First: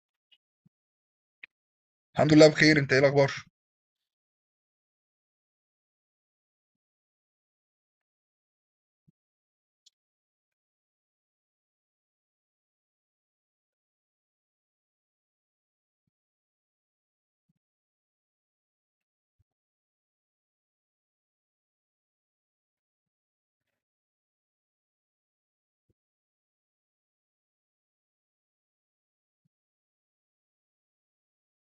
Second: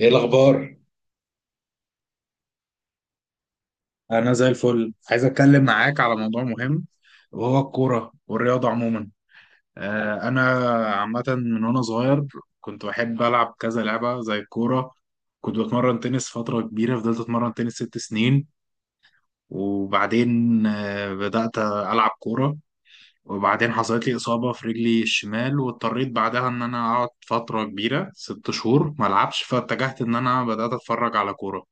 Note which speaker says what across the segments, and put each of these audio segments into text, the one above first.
Speaker 1: ايه الاخبار؟
Speaker 2: الحمد لله بخير. انت ايه الاخبار؟
Speaker 1: انا زي الفل. عايز اتكلم معاك على موضوع مهم، وهو الكوره والرياضه عموما. انا عامه من وانا صغير كنت بحب العب كذا لعبه زي الكوره. كنت بتمرن تنس فتره كبيره، فضلت اتمرن تنس ست سنين. وبعدين بدات العب كوره. وبعدين حصلت لي اصابه في رجلي الشمال، واضطريت بعدها ان انا اقعد فتره كبيره ست شهور ما العبش، فاتجهت ان انا بدات اتفرج على كوره.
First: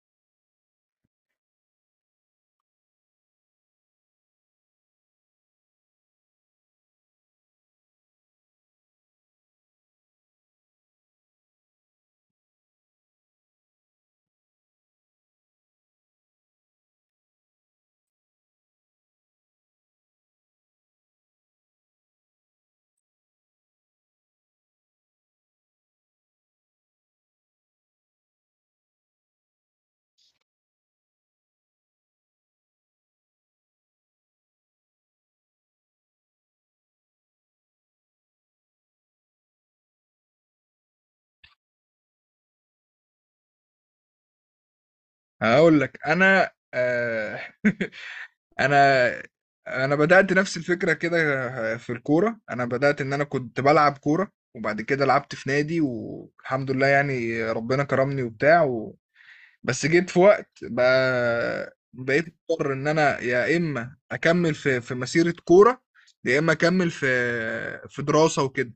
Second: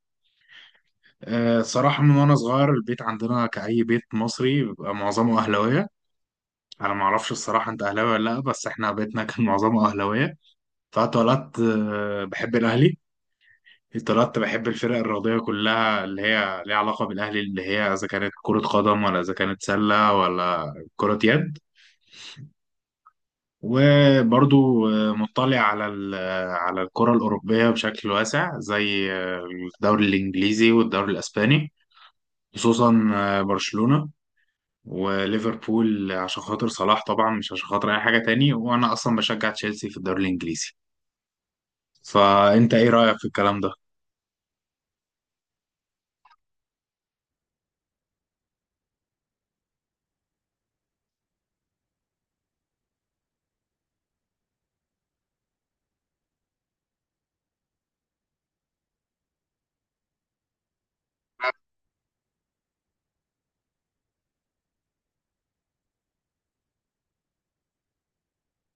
Speaker 1: صراحة من وأنا صغير البيت عندنا كأي بيت مصري بيبقى معظمه أهلاوية. أنا معرفش الصراحة أنت أهلاوي ولا لأ، بس إحنا بيتنا كان معظمه أهلاوية. فاتولدت بحب الأهلي. اتولدت بحب الفرق الرياضية كلها اللي هي ليها علاقة بالأهلي، اللي هي إذا كانت كرة قدم ولا إذا كانت سلة ولا كرة يد. وبرضو مطلع على على الكرة الأوروبية بشكل واسع، زي الدوري الإنجليزي والدوري الإسباني. خصوصا برشلونة وليفربول عشان خاطر صلاح، طبعا مش عشان خاطر اي حاجه تاني، وانا اصلا بشجع تشيلسي في الدوري الانجليزي. فانت ايه رايك في الكلام ده؟
Speaker 2: هقول لك انا انا انا بدات نفس الفكره كده. في الكوره انا بدات ان انا كنت بلعب كوره، وبعد كده لعبت في نادي والحمد لله. يعني ربنا كرمني وبتاع و... بس جيت في وقت بقى، بقيت مضطر ان انا يا اما اكمل في مسيره كوره، يا اما اكمل في دراسه وكده.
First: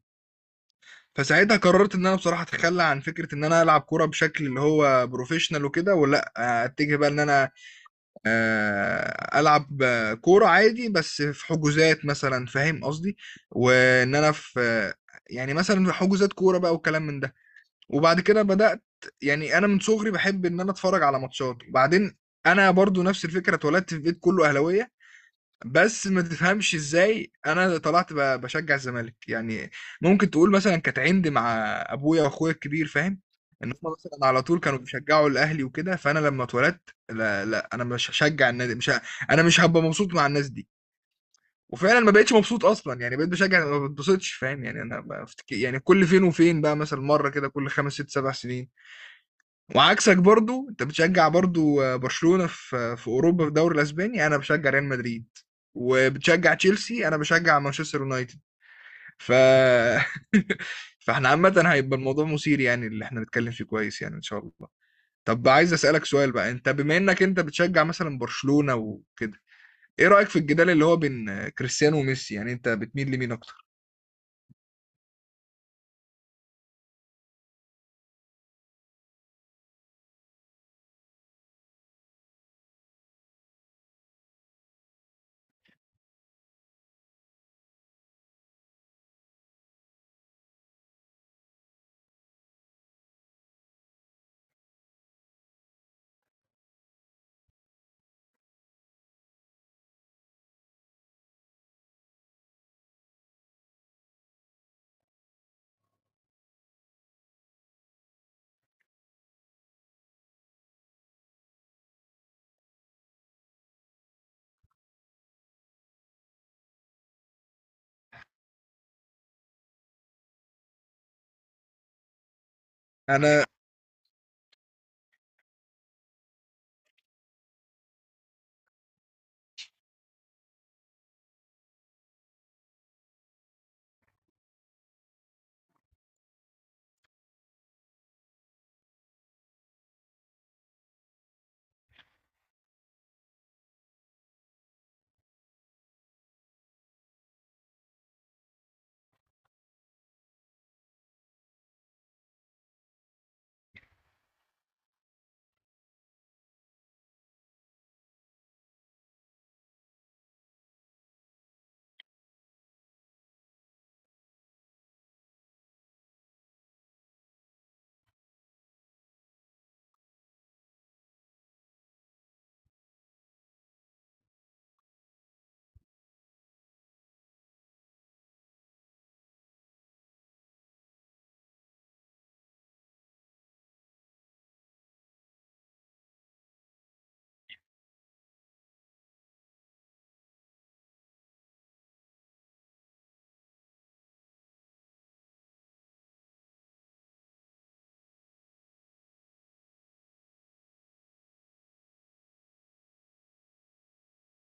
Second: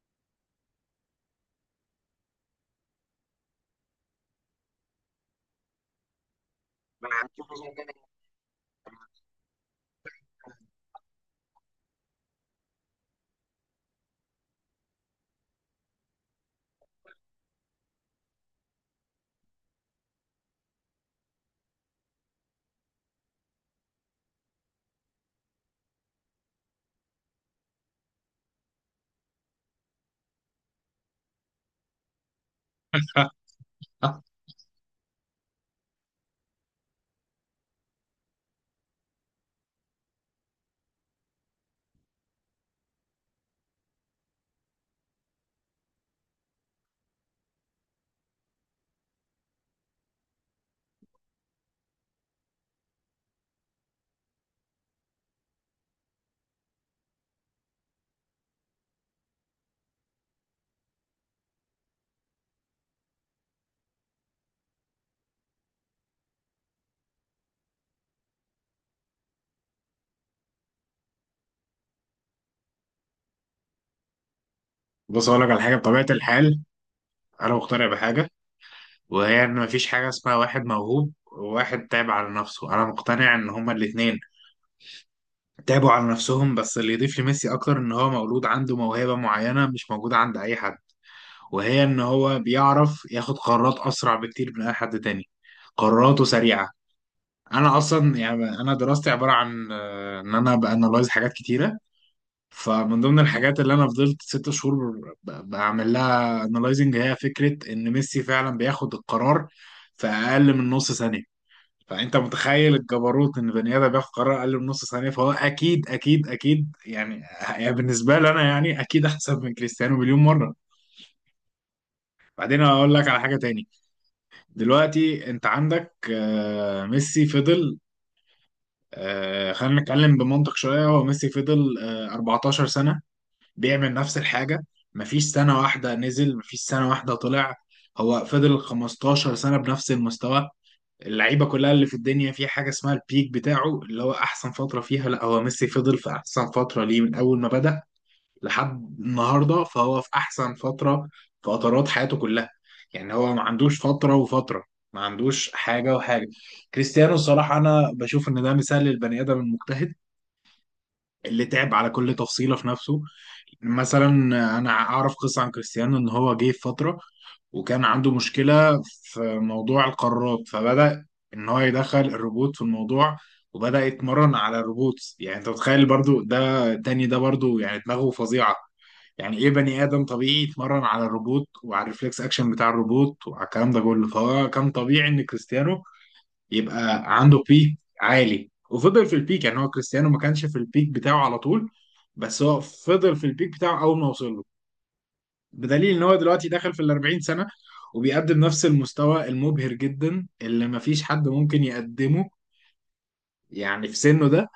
Speaker 2: فساعتها قررت ان انا بصراحه اتخلى عن فكره ان انا العب كوره بشكل اللي هو بروفيشنال وكده، ولا اتجه بقى ان انا العب كوره عادي بس في حجوزات مثلا، فاهم قصدي؟ وان انا في يعني مثلا في حجوزات كوره بقى والكلام من ده. وبعد كده بدات، يعني انا من صغري بحب ان انا اتفرج على ماتشات. وبعدين انا برضو نفس الفكره، اتولدت في بيت كله اهلاويه، بس ما تفهمش ازاي انا طلعت بشجع الزمالك يعني. ممكن تقول مثلا كانت عندي مع ابويا واخويا الكبير، فاهم؟ ان هم مثلا على طول كانوا بيشجعوا الاهلي وكده، فانا لما اتولدت لا لا، انا مش هشجع النادي، مش ه... انا مش هبقى مبسوط مع الناس دي. وفعلا ما بقتش مبسوط اصلا، يعني بقيت بشجع ما بتبسطش، فاهم يعني؟ انا بفتكر يعني كل فين وفين بقى، مثلا مره كده كل خمس ست سبع سنين. وعكسك برضو، انت بتشجع برضو برشلونة في اوروبا، في الدوري الاسباني انا بشجع ريال مدريد. وبتشجع تشيلسي، انا بشجع مانشستر يونايتد. ف فاحنا عامة هيبقى الموضوع مثير يعني، اللي احنا نتكلم فيه كويس يعني ان شاء الله. طب عايز اسألك سؤال بقى. انت بما انك انت بتشجع مثلا برشلونة وكده، ايه رأيك في الجدال اللي هو بين كريستيانو وميسي؟ يعني انت بتميل لمين اكتر؟
Speaker 1: بص اقول لك على حاجه. بطبيعه الحال انا مقتنع بحاجه، وهي ان مفيش حاجه اسمها واحد موهوب وواحد تعب على نفسه. انا مقتنع ان هما الاثنين تعبوا على نفسهم، بس اللي يضيف لميسي اكتر ان هو مولود عنده موهبه معينه مش موجوده عند اي حد، وهي ان هو بيعرف ياخد قرارات اسرع بكتير من اي حد تاني. قراراته سريعه. انا اصلا يعني انا دراستي عباره عن ان انا بانلايز حاجات كتيره. فمن ضمن الحاجات اللي انا فضلت ست شهور بعمل لها انلايزنج هي فكره ان ميسي فعلا بياخد القرار في اقل من نص ثانيه. فانت متخيل الجبروت ان بني ادم بياخد قرار اقل من نص ثانيه؟ فهو اكيد اكيد اكيد يعني. يعني بالنسبه لي انا يعني اكيد احسن من كريستيانو مليون مره. بعدين هقول لك على حاجه
Speaker 2: انا
Speaker 1: تاني. دلوقتي انت عندك ميسي فضل، آه خلينا نتكلم بمنطق شوية، هو ميسي فضل آه 14 سنة بيعمل نفس الحاجة. مفيش سنة واحدة نزل، مفيش سنة واحدة طلع. هو فضل 15 سنة بنفس المستوى. اللعيبة كلها اللي في الدنيا في حاجة اسمها البيك بتاعه اللي هو أحسن فترة فيها، لا هو ميسي فضل في أحسن فترة ليه من أول ما بدأ لحد النهارده، فهو في احسن فتره، فترات حياته كلها. يعني هو ما عندوش فتره وفتره، ما عندوش حاجه وحاجه. كريستيانو الصراحه انا بشوف ان ده مثال للبني ادم المجتهد اللي تعب على كل تفصيله في نفسه. مثلا انا اعرف قصه عن كريستيانو ان هو جه في فتره وكان عنده مشكله في موضوع القرارات، فبدا ان هو يدخل الروبوت في الموضوع، وبدا يتمرن على الروبوت. يعني انت متخيل برضو ده تاني؟ ده برضو يعني دماغه فظيعه. يعني ايه بني ادم طبيعي يتمرن على الروبوت وعلى الريفلكس اكشن بتاع الروبوت وعلى الكلام ده كله؟ فهو كان طبيعي ان كريستيانو يبقى عنده بيك عالي وفضل في البيك. يعني هو كريستيانو ما كانش في البيك بتاعه على طول، بس هو فضل في البيك بتاعه اول ما وصل له، بدليل ان هو دلوقتي داخل في ال 40 سنه وبيقدم نفس المستوى المبهر جدا اللي ما فيش حد ممكن يقدمه. يعني في سنه ده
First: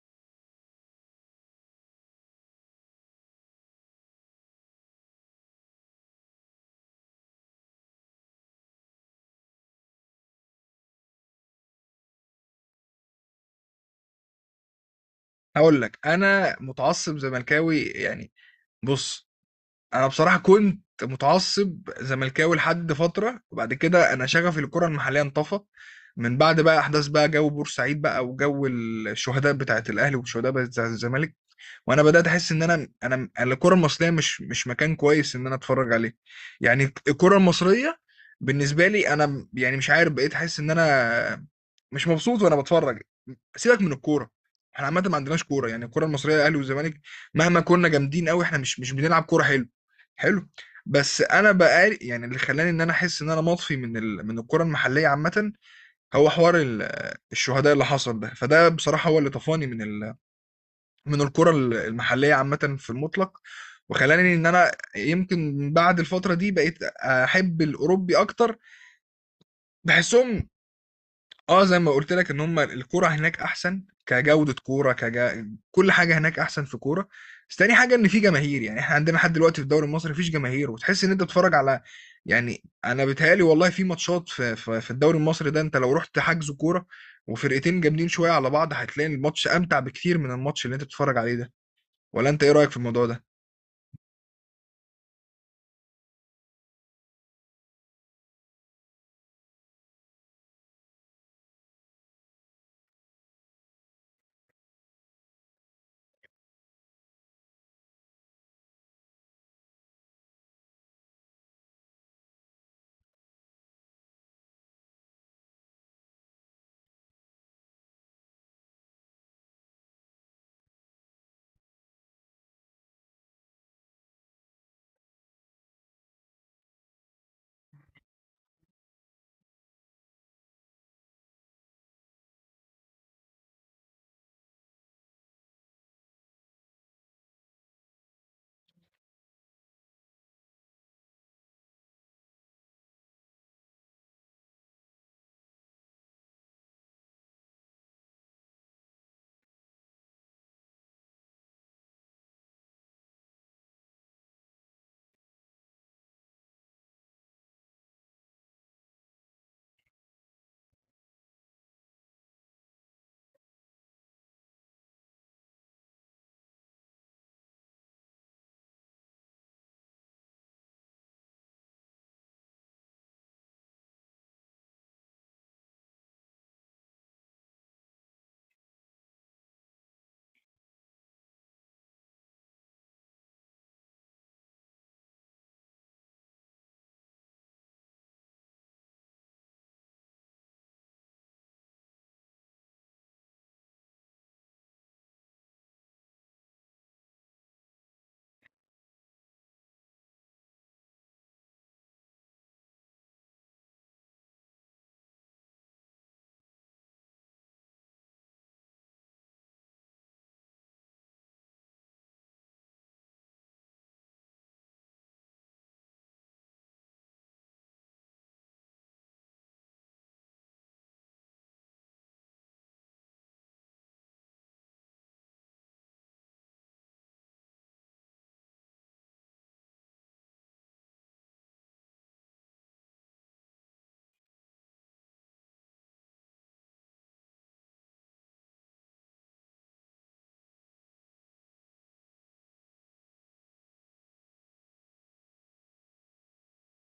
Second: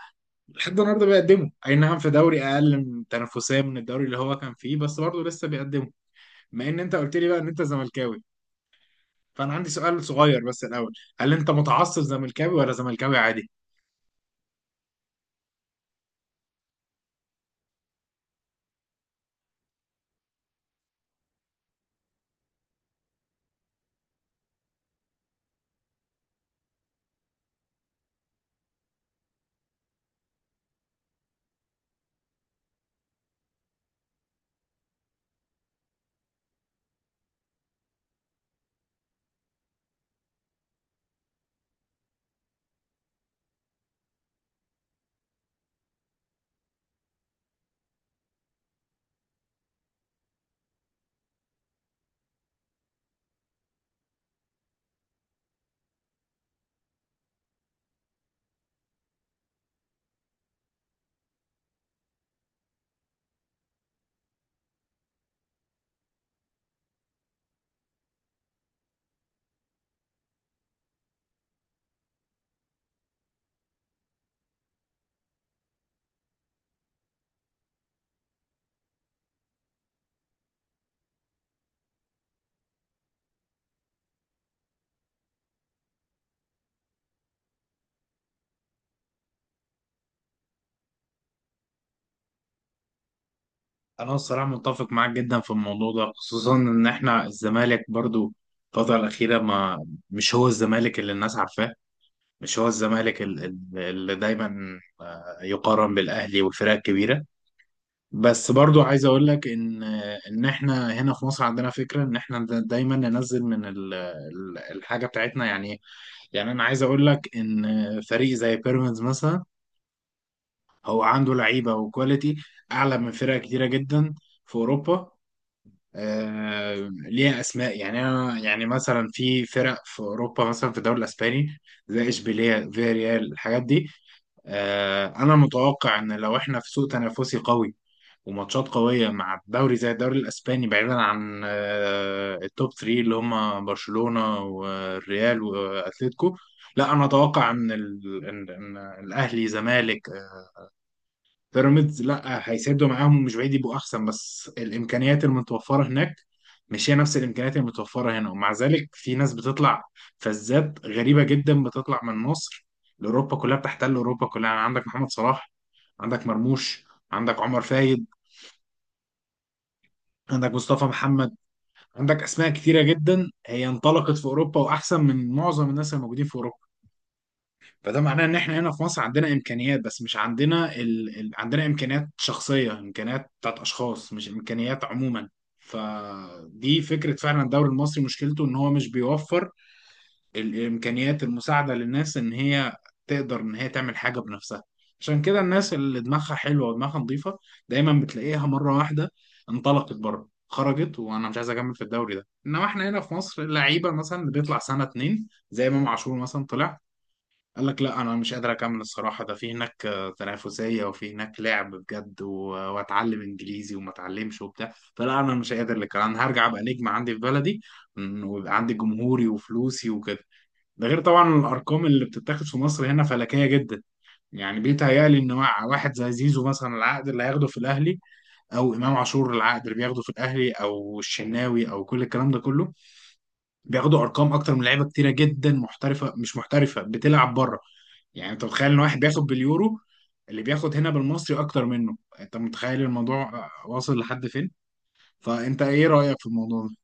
Speaker 1: لحد النهارده بيقدمه، اي نعم في دوري اقل من تنافسيه من الدوري اللي هو كان فيه، بس برضه لسه بيقدمه. بما ان انت قلت لي بقى ان انت زملكاوي، فانا عندي سؤال صغير بس الاول، هل انت متعصب زملكاوي ولا زملكاوي عادي؟
Speaker 2: هقول لك، انا متعصب زملكاوي يعني. بص، انا بصراحه كنت متعصب زملكاوي لحد فتره، وبعد كده انا شغفي للكره المحليه انطفى من بعد بقى احداث بقى جو بورسعيد بقى، وجو الشهداء بتاعت الاهلي والشهداء بتاعت الزمالك. وانا بدات احس ان انا الكره المصريه مش مكان كويس ان انا اتفرج عليه. يعني الكره المصريه بالنسبه لي انا، يعني مش عارف، بقيت احس ان انا مش مبسوط وانا بتفرج. سيبك من الكوره، احنا عامه ما عندناش كوره. يعني الكوره المصريه، الاهلي والزمالك، مهما كنا جامدين قوي احنا مش بنلعب كوره حلو. حلو. بس انا بقى، يعني اللي خلاني ان انا احس ان انا مطفي من من الكوره المحليه عامه، هو حوار الشهداء اللي حصل ده. فده بصراحه هو اللي طفاني من من الكوره المحليه عامه في المطلق. وخلاني ان انا يمكن بعد الفتره دي بقيت احب الاوروبي اكتر. بحسهم، اه زي ما قلت لك ان هم الكوره هناك احسن، كجوده كوره كل حاجه هناك احسن في كوره. بس تاني حاجه ان في جماهير. يعني احنا عندنا لحد دلوقتي في الدوري المصري مفيش جماهير، وتحس ان انت بتتفرج على، يعني انا بيتهيألي والله في ماتشات في الدوري المصري ده. انت لو رحت حجز كوره وفرقتين جامدين شويه على بعض هتلاقي الماتش امتع بكتير من الماتش اللي انت بتتفرج عليه ده. ولا انت ايه رايك في الموضوع ده؟
Speaker 1: انا الصراحه متفق معاك جدا في الموضوع ده، خصوصا ان احنا الزمالك برضو الفتره الاخيره ما مش هو الزمالك اللي الناس عارفاه. مش هو الزمالك اللي دايما يقارن بالاهلي والفرق الكبيره. بس برضو عايز اقول لك ان ان احنا هنا في مصر عندنا فكره ان احنا دايما ننزل من الحاجه بتاعتنا يعني. يعني انا عايز اقول لك ان فريق زي بيراميدز مثلا هو عنده لعيبه وكواليتي اعلى من فرق كتيره جدا في اوروبا، آه ليها اسماء. يعني انا يعني مثلا في فرق في اوروبا مثلا في الدوري الاسباني زي اشبيليه فياريال الحاجات دي. آه انا متوقع ان لو احنا في سوق تنافسي قوي وماتشات قوية مع الدوري زي الدوري الأسباني، بعيدا عن التوب 3 اللي هما برشلونة والريال وأتلتيكو، لا أنا أتوقع إن إن الأهلي زمالك بيراميدز لا هيسدوا معاهم، مش بعيد يبقوا أحسن، بس الإمكانيات المتوفرة هناك مش هي نفس الإمكانيات المتوفرة هنا. ومع ذلك في ناس بتطلع فزات غريبة جدا بتطلع من مصر لأوروبا كلها، بتحتل أوروبا كلها. يعني عندك محمد صلاح، عندك مرموش، عندك عمر فايد، عندك مصطفى محمد، عندك اسماء كتيره جدا هي انطلقت في اوروبا واحسن من معظم الناس الموجودين في اوروبا. فده معناه ان احنا هنا في مصر عندنا امكانيات، بس مش عندنا عندنا امكانيات شخصيه، امكانيات بتاعت اشخاص، مش امكانيات عموما. فدي فكره. فعلا الدوري المصري مشكلته ان هو مش بيوفر الامكانيات المساعده للناس ان هي تقدر ان هي تعمل حاجه بنفسها. عشان كده الناس اللي دماغها حلوه ودماغها نظيفه دايما بتلاقيها مره واحده انطلقت بره، خرجت وانا مش عايز اكمل في الدوري ده. انما احنا هنا في مصر اللعيبه مثلا اللي بيطلع سنه اتنين زي امام عاشور مثلا، طلع قال لك لا انا مش قادر اكمل الصراحه، ده في هناك تنافسيه وفي هناك لعب بجد، واتعلم انجليزي وما اتعلمش وبتاع، فلا انا مش قادر، لك انا هرجع ابقى نجم عندي في بلدي، ويبقى عندي جمهوري وفلوسي وكده. ده غير طبعا الارقام اللي بتتاخد في مصر هنا فلكيه جدا. يعني بيتهيألي ان مع واحد زي زيزو مثلا العقد اللي هياخده في الاهلي، او امام عاشور العقد اللي بياخده في الاهلي، او الشناوي، او كل الكلام ده كله، بياخدوا ارقام اكتر من لعيبه كتيره جدا محترفه، مش محترفه بتلعب بره. يعني انت متخيل ان واحد بياخد باليورو اللي بياخد هنا بالمصري اكتر منه؟ انت متخيل الموضوع واصل لحد فين؟ فانت ايه رأيك في الموضوع ده؟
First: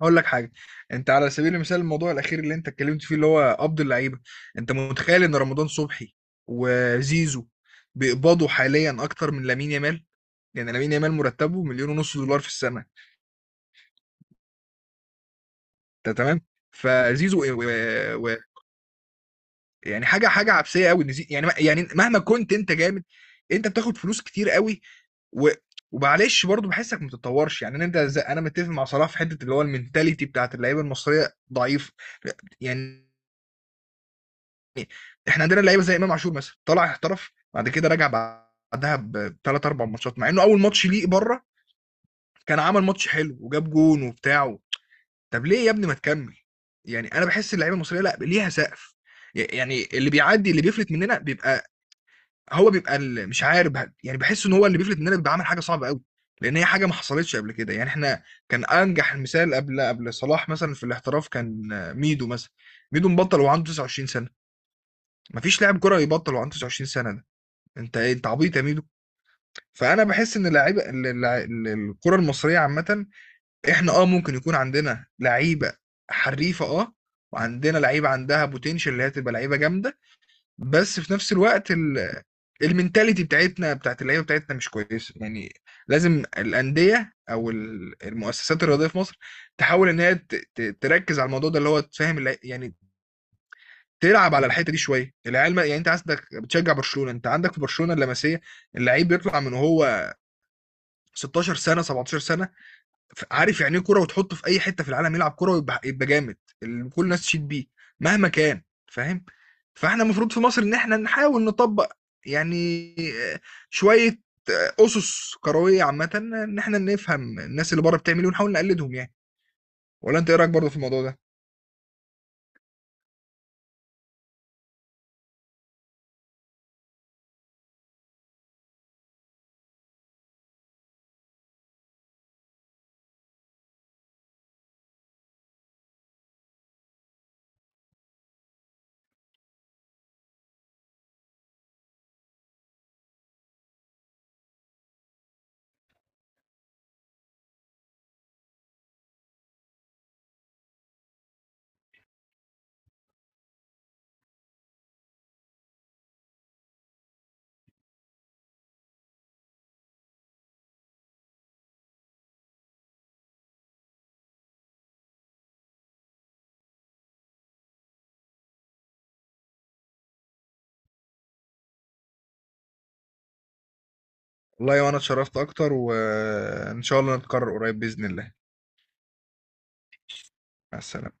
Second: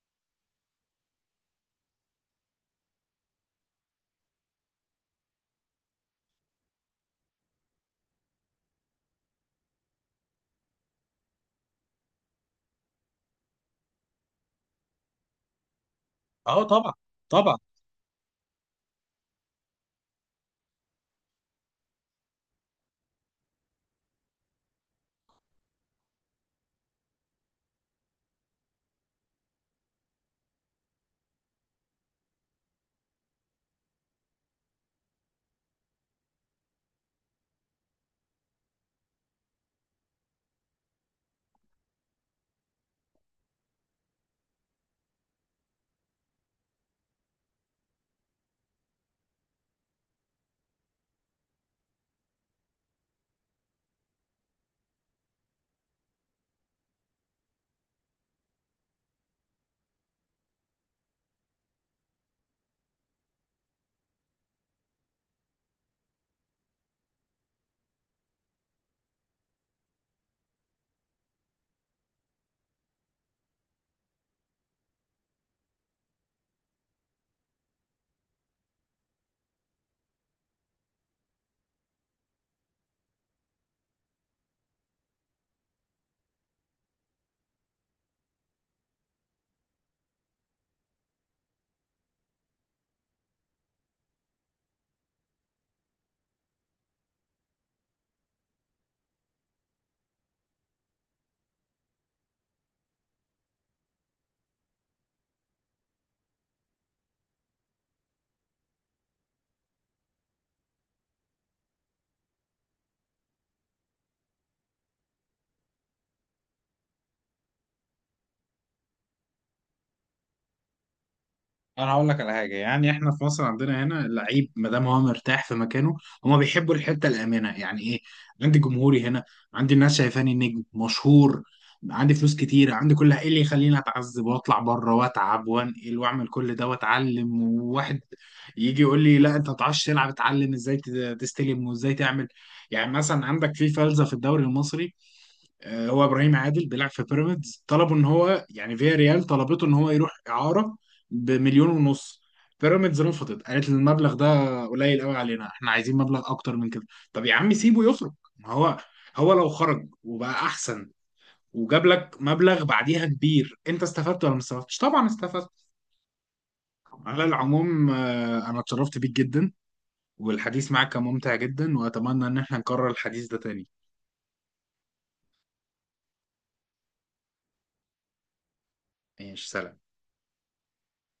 Speaker 2: هقول لك حاجه. انت على سبيل المثال، الموضوع الاخير اللي انت اتكلمت فيه اللي هو قبض اللعيبه، انت متخيل ان رمضان صبحي وزيزو بيقبضوا حاليا اكتر من لامين يامال؟ يعني لامين يامال مرتبه 1.5 مليون دولار في السنه. انت تمام؟
Speaker 1: اه طبعا.
Speaker 2: فزيزو
Speaker 1: طبعا.
Speaker 2: و... و... يعني حاجه عبثيه قوي ان زي... يعني مهما كنت انت جامد انت بتاخد فلوس كتير قوي. و... ومعلش برضه بحسك ما بتتطورش. يعني انت زي... انا متفق مع صلاح في حته اللي هو المنتاليتي بتاعت اللعيبه المصريه ضعيف يعني. احنا عندنا لعيبه زي امام عاشور مثلا، طلع احترف بعد كده رجع بعدها بثلاث اربع ماتشات، مع انه اول ماتش ليه بره كان عمل ماتش حلو وجاب جون وبتاع. طب ليه يا ابني ما تكمل؟ يعني انا بحس اللعيبه المصريه لا ليها سقف. يعني اللي بيعدي اللي بيفلت مننا بيبقى، هو بيبقى مش عارف، يعني بحس ان هو اللي بيفلت مننا بيبقى عامل حاجه صعبه قوي، لان هي حاجه ما حصلتش قبل كده. يعني احنا كان انجح المثال قبل صلاح، مثلا في الاحتراف كان ميدو مثلا. ميدو مبطل وعنده 29 سنه. مفيش لاعب كره يبطل وعنده 29 سنه. انت ايه؟ انت عبيط يا ميدو؟ فانا بحس ان اللعيبه الكره المصريه عامه، احنا اه ممكن يكون عندنا لعيبه حريفه، اه، وعندنا لعيبه عندها بوتنشال اللي هي تبقى لعيبه جامده. بس في نفس الوقت المينتاليتي بتاعتنا بتاعت اللعيبه بتاعتنا مش كويسه يعني. لازم الانديه او المؤسسات الرياضيه في مصر تحاول ان هي تركز على الموضوع ده اللي هو تفهم يعني تلعب على الحته دي شويه. العيال يعني انت عندك بتشجع برشلونه، انت عندك في برشلونه اللمسيه، اللعيب بيطلع من هو 16 سنه 17 سنه عارف يعني ايه كوره، وتحطه في اي حته في العالم يلعب كوره ويبقى يبقى جامد اللي كل الناس تشيد بيه مهما كان. فاهم؟ فاحنا المفروض في مصر ان احنا نحاول نطبق يعني آه، شويه اسس كرويه عامه، ان احنا نفهم الناس اللي بره بتعمل ايه ونحاول نقلدهم يعني. ولا انت ايه رايك برضه في الموضوع ده؟
Speaker 1: انا هقول لك على حاجه. يعني احنا في مصر عندنا هنا اللعيب ما دام هو مرتاح في مكانه، هما بيحبوا الحته الامنه. يعني ايه؟ عندي جمهوري هنا، عندي الناس شايفاني نجم مشهور، عندي فلوس كتير، عندي كل ايه اللي يخليني اتعذب واطلع بره واتعب وانقل واعمل كل ده واتعلم، وواحد يجي يقول لي لا انت ما تعرفش تلعب، اتعلم ازاي تستلم وازاي تعمل. يعني مثلا عندك في فلسفه في الدوري المصري، هو ابراهيم عادل بيلعب في بيراميدز، طلبوا ان هو يعني فيا ريال طلبته ان هو يروح اعاره بمليون ونص. بيراميدز رفضت، قالت إن المبلغ ده قليل قوي علينا، احنا عايزين مبلغ اكتر من كده. طب يا عم سيبه يخرج، ما هو هو لو خرج وبقى احسن وجاب لك مبلغ بعديها كبير، انت استفدت ولا ما استفدتش؟ طبعا استفدت. على العموم انا اتشرفت بيك جدا، والحديث معك كان ممتع جدا، واتمنى ان احنا نكرر الحديث ده تاني.
Speaker 2: والله يا، وانا اتشرفت اكتر، وان شاء الله نتكرر قريب باذن الله.
Speaker 1: ماشي سلام.
Speaker 2: مع السلامه.